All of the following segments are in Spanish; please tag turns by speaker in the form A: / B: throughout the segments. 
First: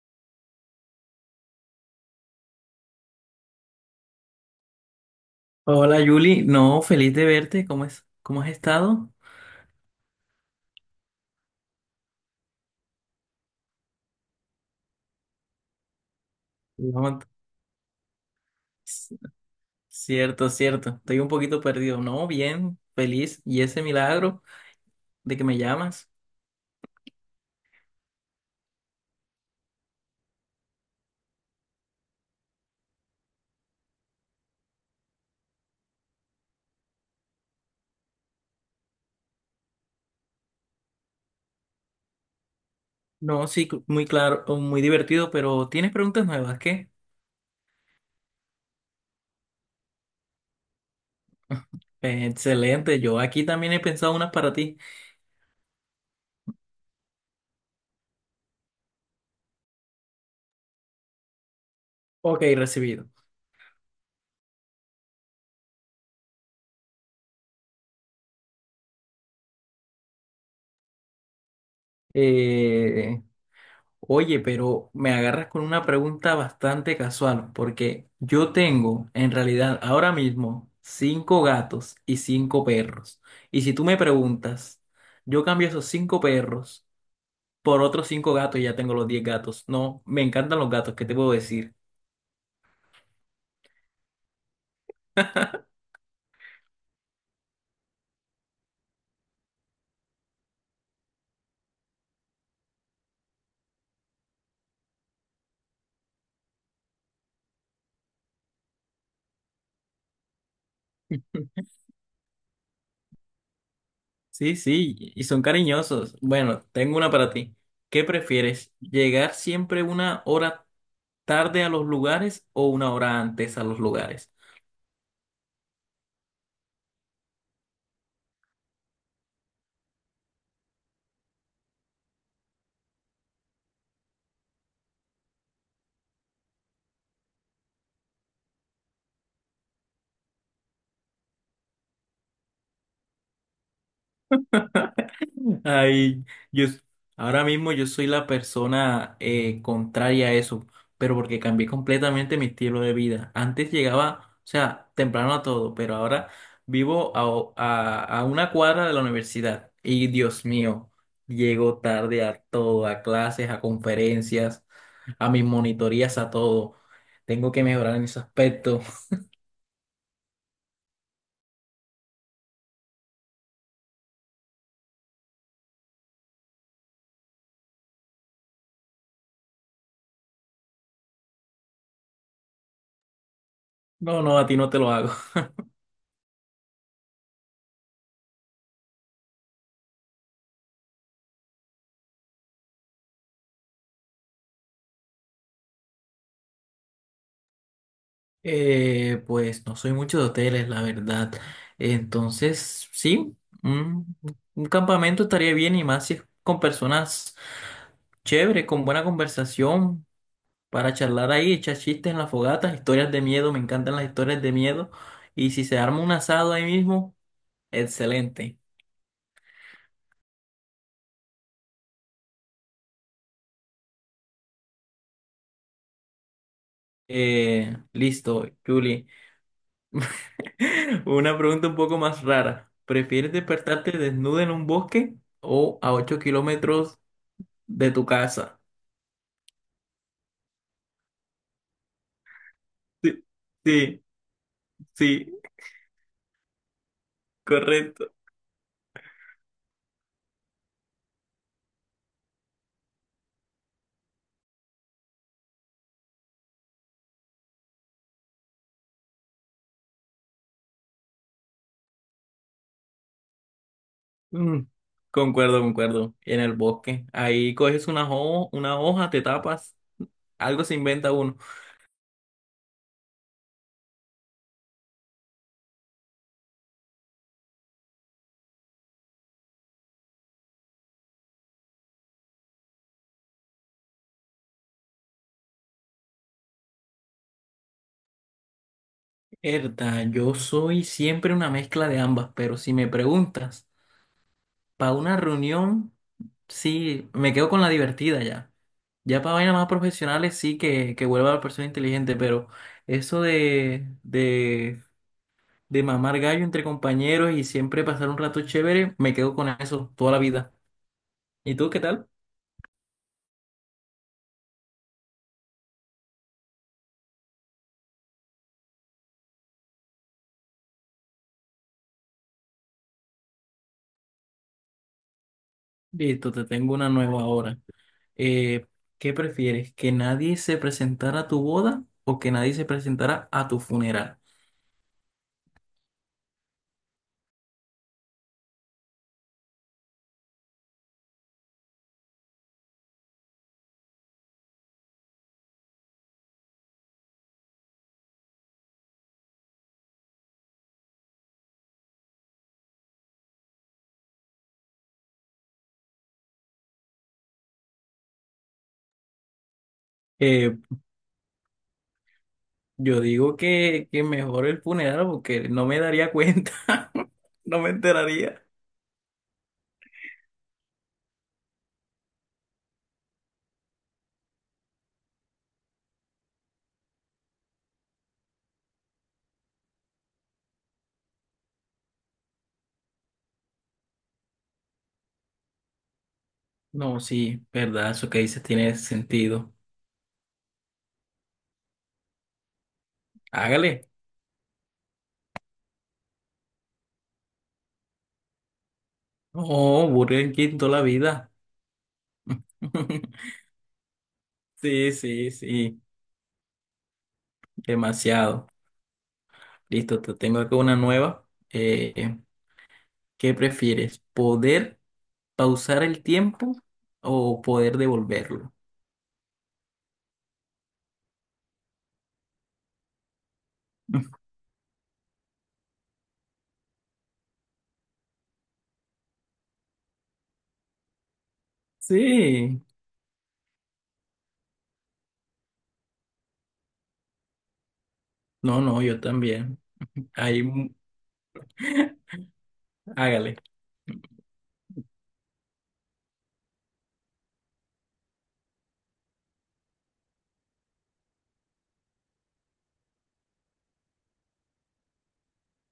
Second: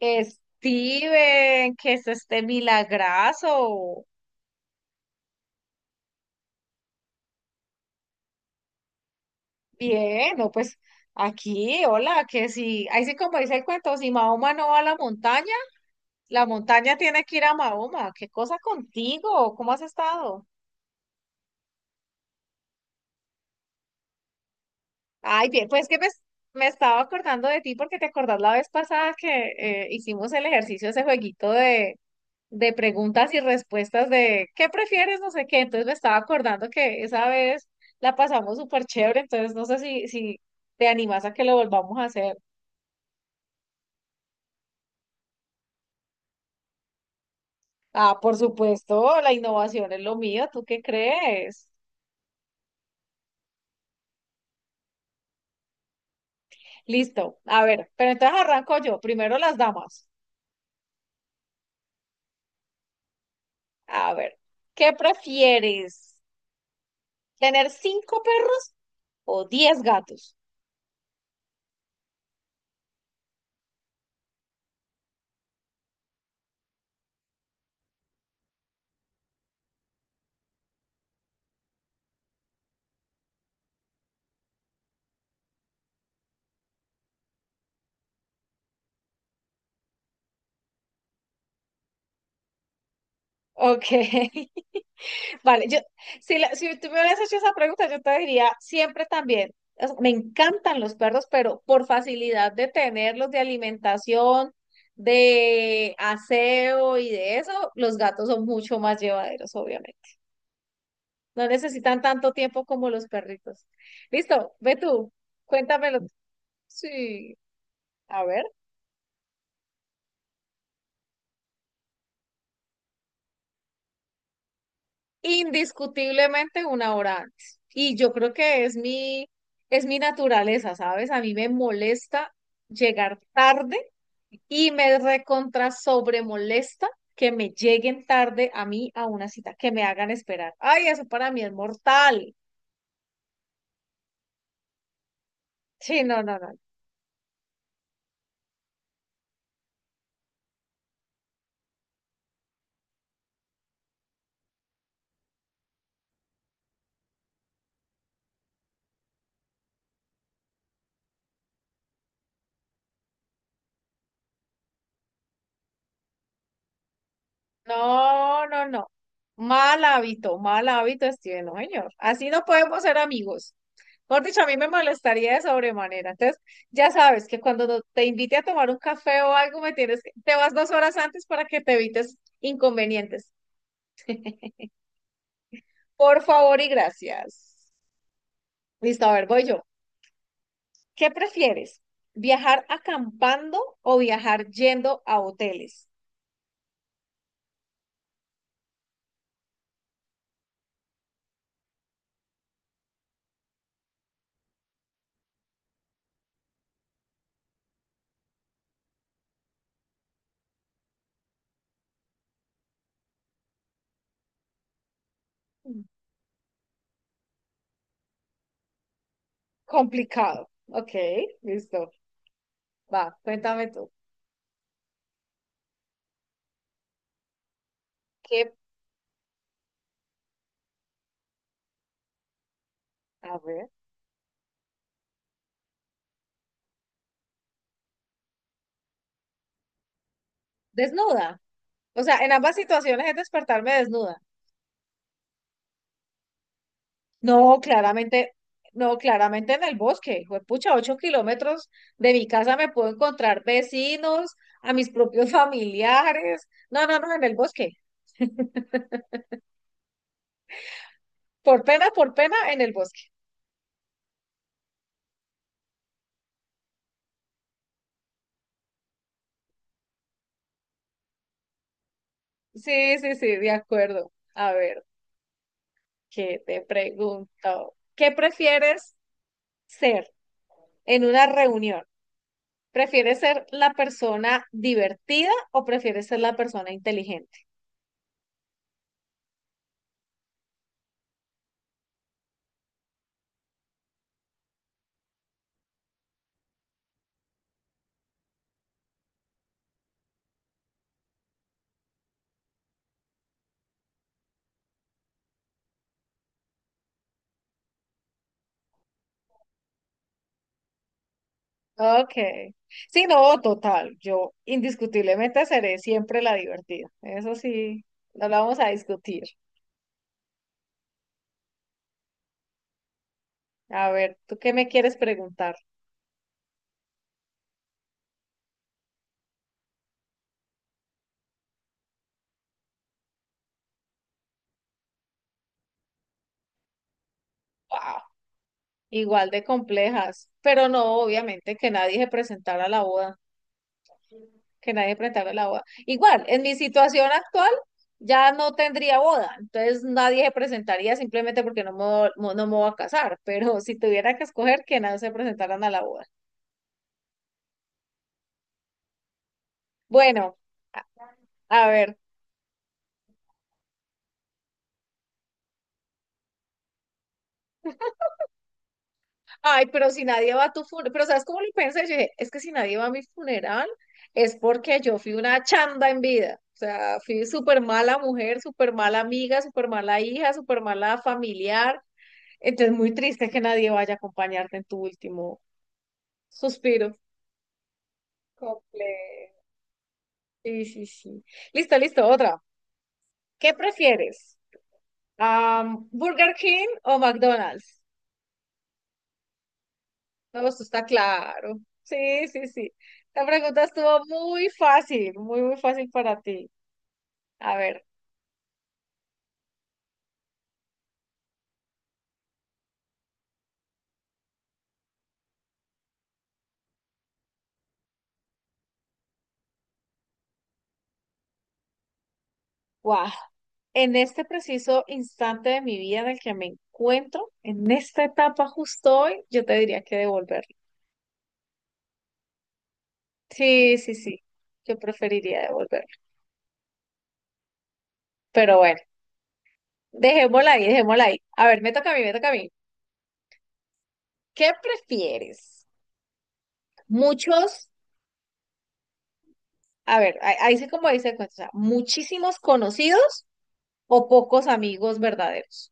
A: Steven, ¿que es este milagrazo?
B: Hola Yuli, no, feliz de verte, ¿cómo es? ¿Cómo has estado?
A: Bien, no, pues aquí, hola, que si, ahí sí como dice el cuento, si Mahoma no va a la montaña
B: No,
A: tiene que ir a Mahoma. ¿Qué cosa
B: c-
A: contigo? ¿Cómo has estado?
B: cierto, cierto, estoy un poquito perdido, no, bien, feliz, y ese milagro de que
A: Ay,
B: me
A: bien, pues que me,
B: llamas,
A: me estaba acordando de ti porque te acordás la vez pasada que hicimos el ejercicio, ese jueguito de preguntas y respuestas de ¿qué prefieres? No sé qué. Entonces me estaba acordando que esa vez la pasamos súper chévere, entonces no sé si te animas a que lo volvamos a hacer.
B: no, sí, muy claro, o muy divertido, pero tienes preguntas nuevas, ¿qué?
A: Ah, por supuesto, la innovación es lo mío, ¿tú qué crees?
B: Excelente, yo aquí también he pensado unas para ti.
A: Listo, a ver, pero entonces arranco yo, primero las damas.
B: Ok, recibido.
A: A ver, ¿qué prefieres? ¿Tener cinco perros o 10 gatos?
B: Eh, Oye, pero me agarras con una pregunta bastante casual, porque yo tengo, en realidad, ahora mismo, cinco gatos y cinco perros. Y si tú me preguntas, yo cambio esos cinco perros por otros cinco gatos y ya tengo los 10 gatos. No, me encantan los gatos, ¿qué te puedo decir?
A: Ok. Vale, yo, si tú me hubieras hecho esa pregunta, yo te diría siempre también. O sea, me encantan los perros, pero por facilidad de tenerlos, de alimentación, de aseo y de eso, los gatos son mucho más llevaderos, obviamente. No necesitan tanto tiempo como los perritos. Listo,
B: Sí,
A: ve
B: sí,
A: tú,
B: y son
A: cuéntamelo.
B: cariñosos. Bueno, tengo una para
A: Sí,
B: ti. ¿Qué
A: a ver.
B: prefieres? ¿Llegar siempre 1 hora tarde a los lugares o 1 hora antes a los lugares?
A: Indiscutiblemente una hora antes. Y yo creo que es mi naturaleza, ¿sabes? A mí me molesta llegar tarde y me recontra sobre molesta que me lleguen tarde a mí a una cita, que me hagan esperar. Ay, eso para mí es mortal. Sí, no,
B: Ay,
A: no, no.
B: yo s- ahora mismo yo soy la persona contraria a eso, pero porque cambié completamente mi estilo de vida. Antes llegaba, o sea, temprano a todo, pero ahora vivo a una cuadra de la universidad. Y Dios mío, llego tarde a todo, a clases, a conferencias, a mis monitorías, a todo. Tengo que mejorar en ese
A: No, no,
B: aspecto.
A: no. Mal hábito, Steven, no, señor. Así no podemos ser amigos. Por dicho, a mí me molestaría de sobremanera. Entonces, ya sabes que cuando te invite a tomar un café o algo, me tienes que, te vas 2 horas antes para que te evites inconvenientes.
B: No, no, a ti no te lo hago.
A: Por favor y gracias. Listo, a ver, voy yo. ¿Qué prefieres? ¿Viajar acampando o viajar yendo a hoteles?
B: Pues no soy mucho de hoteles, la verdad. Entonces, sí, un, un campamento estaría bien y más si es con personas chéveres, con buena conversación, para charlar ahí, echar chistes en la fogata, historias de miedo, me encantan las historias de miedo. Y si se arma un asado ahí mismo, excelente.
A: Complicado. Ok, listo. Va, cuéntame tú.
B: Listo,
A: ¿Qué?
B: Julie. Una pregunta un poco más rara. ¿Prefieres
A: A ver.
B: despertarte desnuda en un bosque o a 8 kilómetros de tu casa?
A: Desnuda. O sea, en ambas situaciones es
B: Sí,
A: despertarme
B: sí,
A: desnuda.
B: sí,
A: No,
B: correcto.
A: claramente, no, claramente en el bosque. Pucha, 8 kilómetros de mi casa me puedo encontrar vecinos, a mis propios familiares. No, no, no, en el bosque. Por pena, en el bosque.
B: Mm, concuerdo, concuerdo. En el bosque. Ahí coges una hoja, te tapas. Algo se inventa uno.
A: Sí, sí, sí, de acuerdo. A ver, ¿qué te pregunto? ¿Qué prefieres ser en una reunión? ¿Prefieres ser la persona divertida o prefieres ser la persona inteligente?
B: Herda, yo soy siempre una mezcla de ambas, pero si me preguntas, para una reunión, sí, me quedo con la divertida ya. Ya para vainas más profesionales sí que vuelva la persona inteligente, pero eso de mamar gallo entre compañeros y siempre pasar un rato chévere, me quedo con eso toda la vida. ¿Y tú qué tal?
A: Okay. Sí, no, total. Yo indiscutiblemente seré siempre la divertida. Eso sí, no la vamos a discutir. A ver, ¿tú qué me quieres preguntar?
B: Listo, te tengo una nueva ahora. Eh, ¿Qué prefieres? ¿Que nadie se presentara a tu boda o que nadie se presentara a tu funeral?
A: Wow, igual de complejas. Pero no, obviamente, que nadie se presentara a la boda. Que nadie presentara a la boda. Igual, en mi situación actual ya no tendría boda. Entonces nadie se presentaría simplemente porque no me voy a casar. Pero si tuviera que escoger, que nadie se presentaran a la boda. Bueno,
B: Eh,
A: a a ver.
B: yo digo que mejor el funeral porque no me daría cuenta, no me enteraría.
A: Ay, pero si nadie va a tu funeral, pero ¿sabes cómo lo pensé? Yo dije, es que si nadie va a mi funeral es porque yo fui una chanda en vida. O sea, fui súper mala mujer, súper mala amiga, súper mala hija, súper mala familiar. Entonces, muy triste que nadie vaya a acompañarte en tu último suspiro.
B: No, sí, verdad, eso que dices tiene
A: Completo.
B: sentido.
A: Sí, sí, sí. Listo, listo, otra. ¿Qué
B: Hágale.
A: prefieres? ¿Burger King o McDonald's?
B: Oh, Burger
A: No,
B: King
A: esto
B: toda la
A: está
B: vida.
A: claro. Sí, sí, sí. La pregunta estuvo muy
B: Sí,
A: fácil,
B: sí,
A: muy, muy
B: sí,
A: fácil para ti. A ver,
B: demasiado. Listo, te tengo acá una nueva. ¿Qué prefieres? ¿Poder pausar el tiempo o poder devolverlo?
A: guau. En este preciso instante de mi vida en el que me encuentro, en esta etapa justo hoy, yo te diría que devolverlo.
B: Sí,
A: Sí, sí, sí. Yo preferiría devolverlo. Pero
B: no,
A: bueno,
B: no, yo también. Ahí,
A: dejémosla ahí,
B: mm,
A: dejémosla ahí. A ver, me toca a mí, me toca a mí.
B: hágale.
A: ¿Qué prefieres? Muchos, a ver, ahí sí como dice el cuento, o sea, muchísimos conocidos o pocos amigos verdaderos.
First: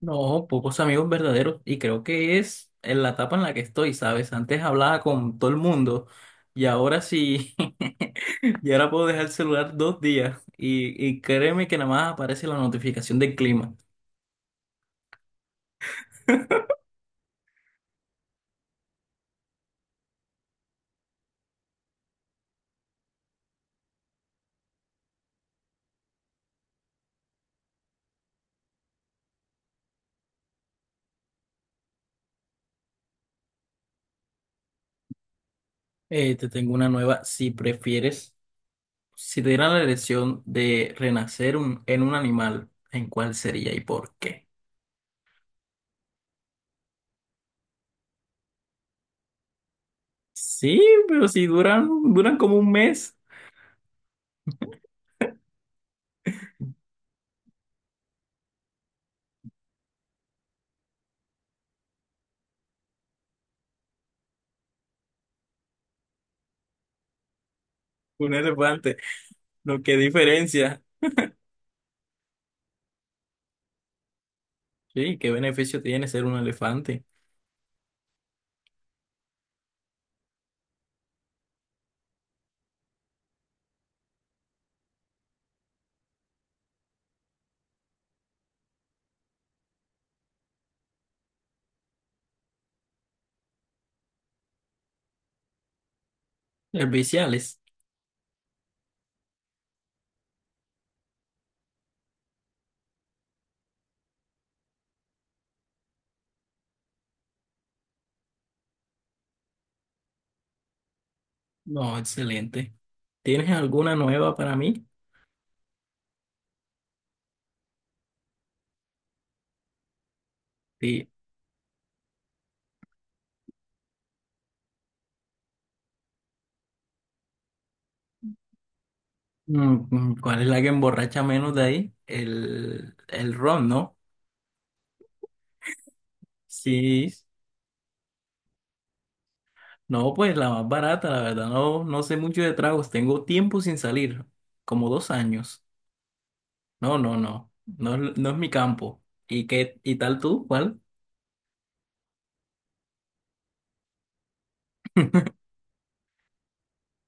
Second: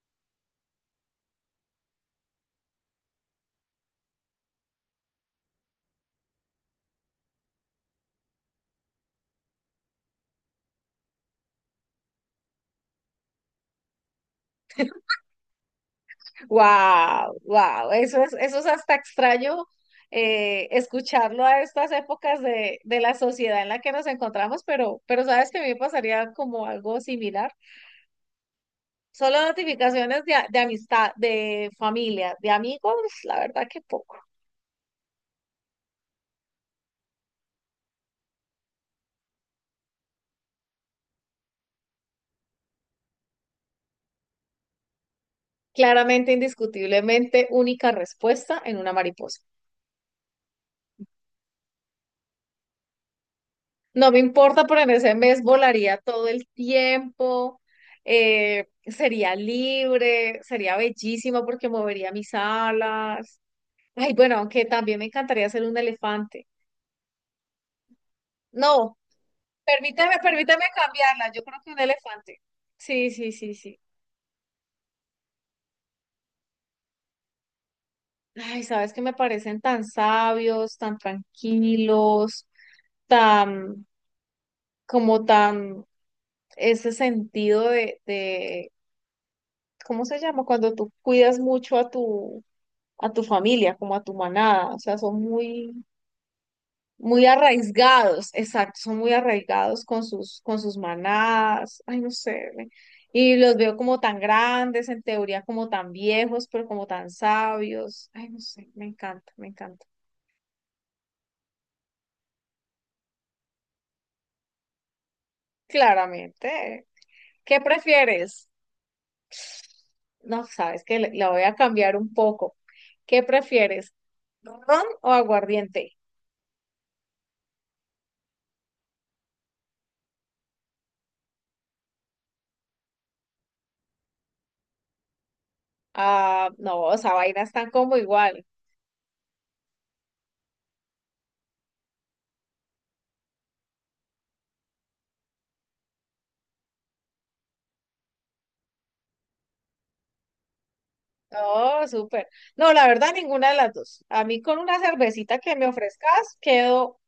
B: No, pocos amigos verdaderos y creo que es en la etapa en la que estoy, ¿sabes? Antes hablaba con todo el mundo y ahora sí, y ahora puedo dejar el celular 2 días y créeme que nada más aparece la notificación del clima.
A: Wow, wow, eso es hasta extraño escucharlo a estas épocas de la sociedad en la que nos encontramos, pero sabes que a mí me pasaría como algo similar. Solo notificaciones de amistad, de familia, de amigos, la verdad que poco.
B: Te tengo una nueva, si prefieres. Si te dieran la elección de renacer en un animal, ¿en cuál sería y por qué?
A: Claramente, indiscutiblemente, única respuesta en una mariposa.
B: Sí, pero si duran, duran como un mes,
A: No me importa, pero en ese mes volaría todo el tiempo, sería libre, sería bellísimo porque movería mis alas. Ay, bueno, aunque también me encantaría ser un elefante.
B: un elefante.
A: No,
B: No, qué
A: permíteme
B: diferencia.
A: cambiarla. Yo creo que un elefante. Sí, sí, sí, sí.
B: Sí, qué beneficio tiene ser un elefante.
A: Ay, sabes que me parecen tan sabios, tan tranquilos, tan, como tan, ese sentido de, ¿cómo se llama? Cuando tú cuidas mucho a tu familia, como a tu manada, o sea, son muy, muy
B: Serviciales.
A: arraigados, exacto, son muy arraigados con sus manadas, ay, no sé, me- y los veo como tan grandes, en teoría como tan viejos, pero como tan sabios, ay, no sé, me encanta, me encanta.
B: No, excelente. ¿Tienes alguna nueva para mí?
A: Claramente, ¿qué prefieres? No, sabes que
B: Sí.
A: la voy a cambiar un poco. ¿Qué prefieres, ron o aguardiente?
B: Mm, mm, ¿cuál es la que emborracha menos de ahí? El ron, ¿no?
A: Ah, no,
B: Sí.
A: esa vaina están como igual.
B: No, pues la más barata, la verdad, no, no sé mucho de tragos, tengo tiempo sin salir, como 2 años. No, no, no, no, no es mi campo. ¿Y qué, y tal tú? ¿Cuál?
A: Oh, súper. No, la verdad, ninguna de las dos. A mí con una cervecita que me ofrezcas, quedo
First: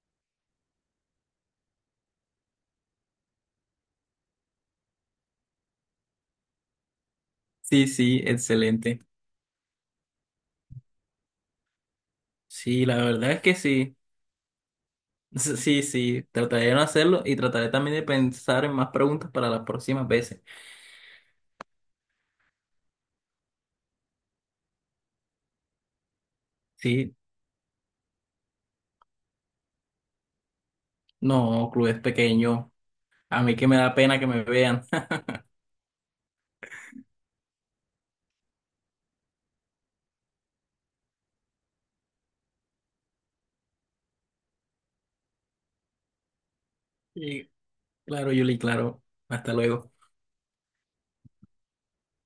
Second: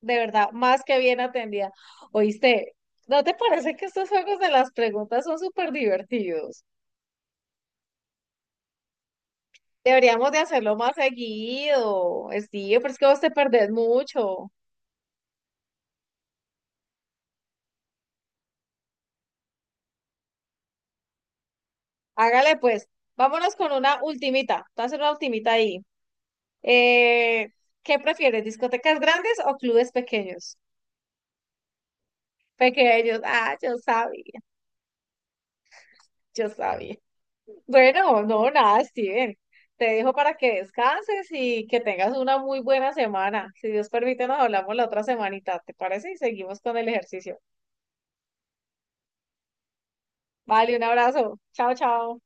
A: de verdad más que bien atendida. Oíste, ¿no te parece que estos juegos de las preguntas son súper divertidos?
B: Sí, sí, excelente.
A: Deberíamos de hacerlo más seguido, Steve,
B: Sí,
A: pero
B: la
A: es que vos te
B: verdad es que
A: perdés
B: sí.
A: mucho.
B: Sí, sí, trataré de no hacerlo y trataré también de pensar en más preguntas para las próximas veces.
A: Hágale pues, vámonos con una ultimita. Te voy a hacer una ultimita ahí.
B: Sí,
A: Eh, ¿Qué prefieres, discotecas grandes o clubes pequeños?
B: no, club es pequeño,
A: Pequeños,
B: a mí
A: ah,
B: que me
A: yo
B: da pena que
A: sabía,
B: me vean.
A: yo sabía. Bueno, no, nada, Steven. Te dejo para que descanses y que tengas una muy buena semana. Si Dios permite, nos hablamos la otra semanita, ¿te parece? Y seguimos con el ejercicio.
B: Y claro, Yuli, claro, hasta luego.
A: Vale, un abrazo. Chao, chao.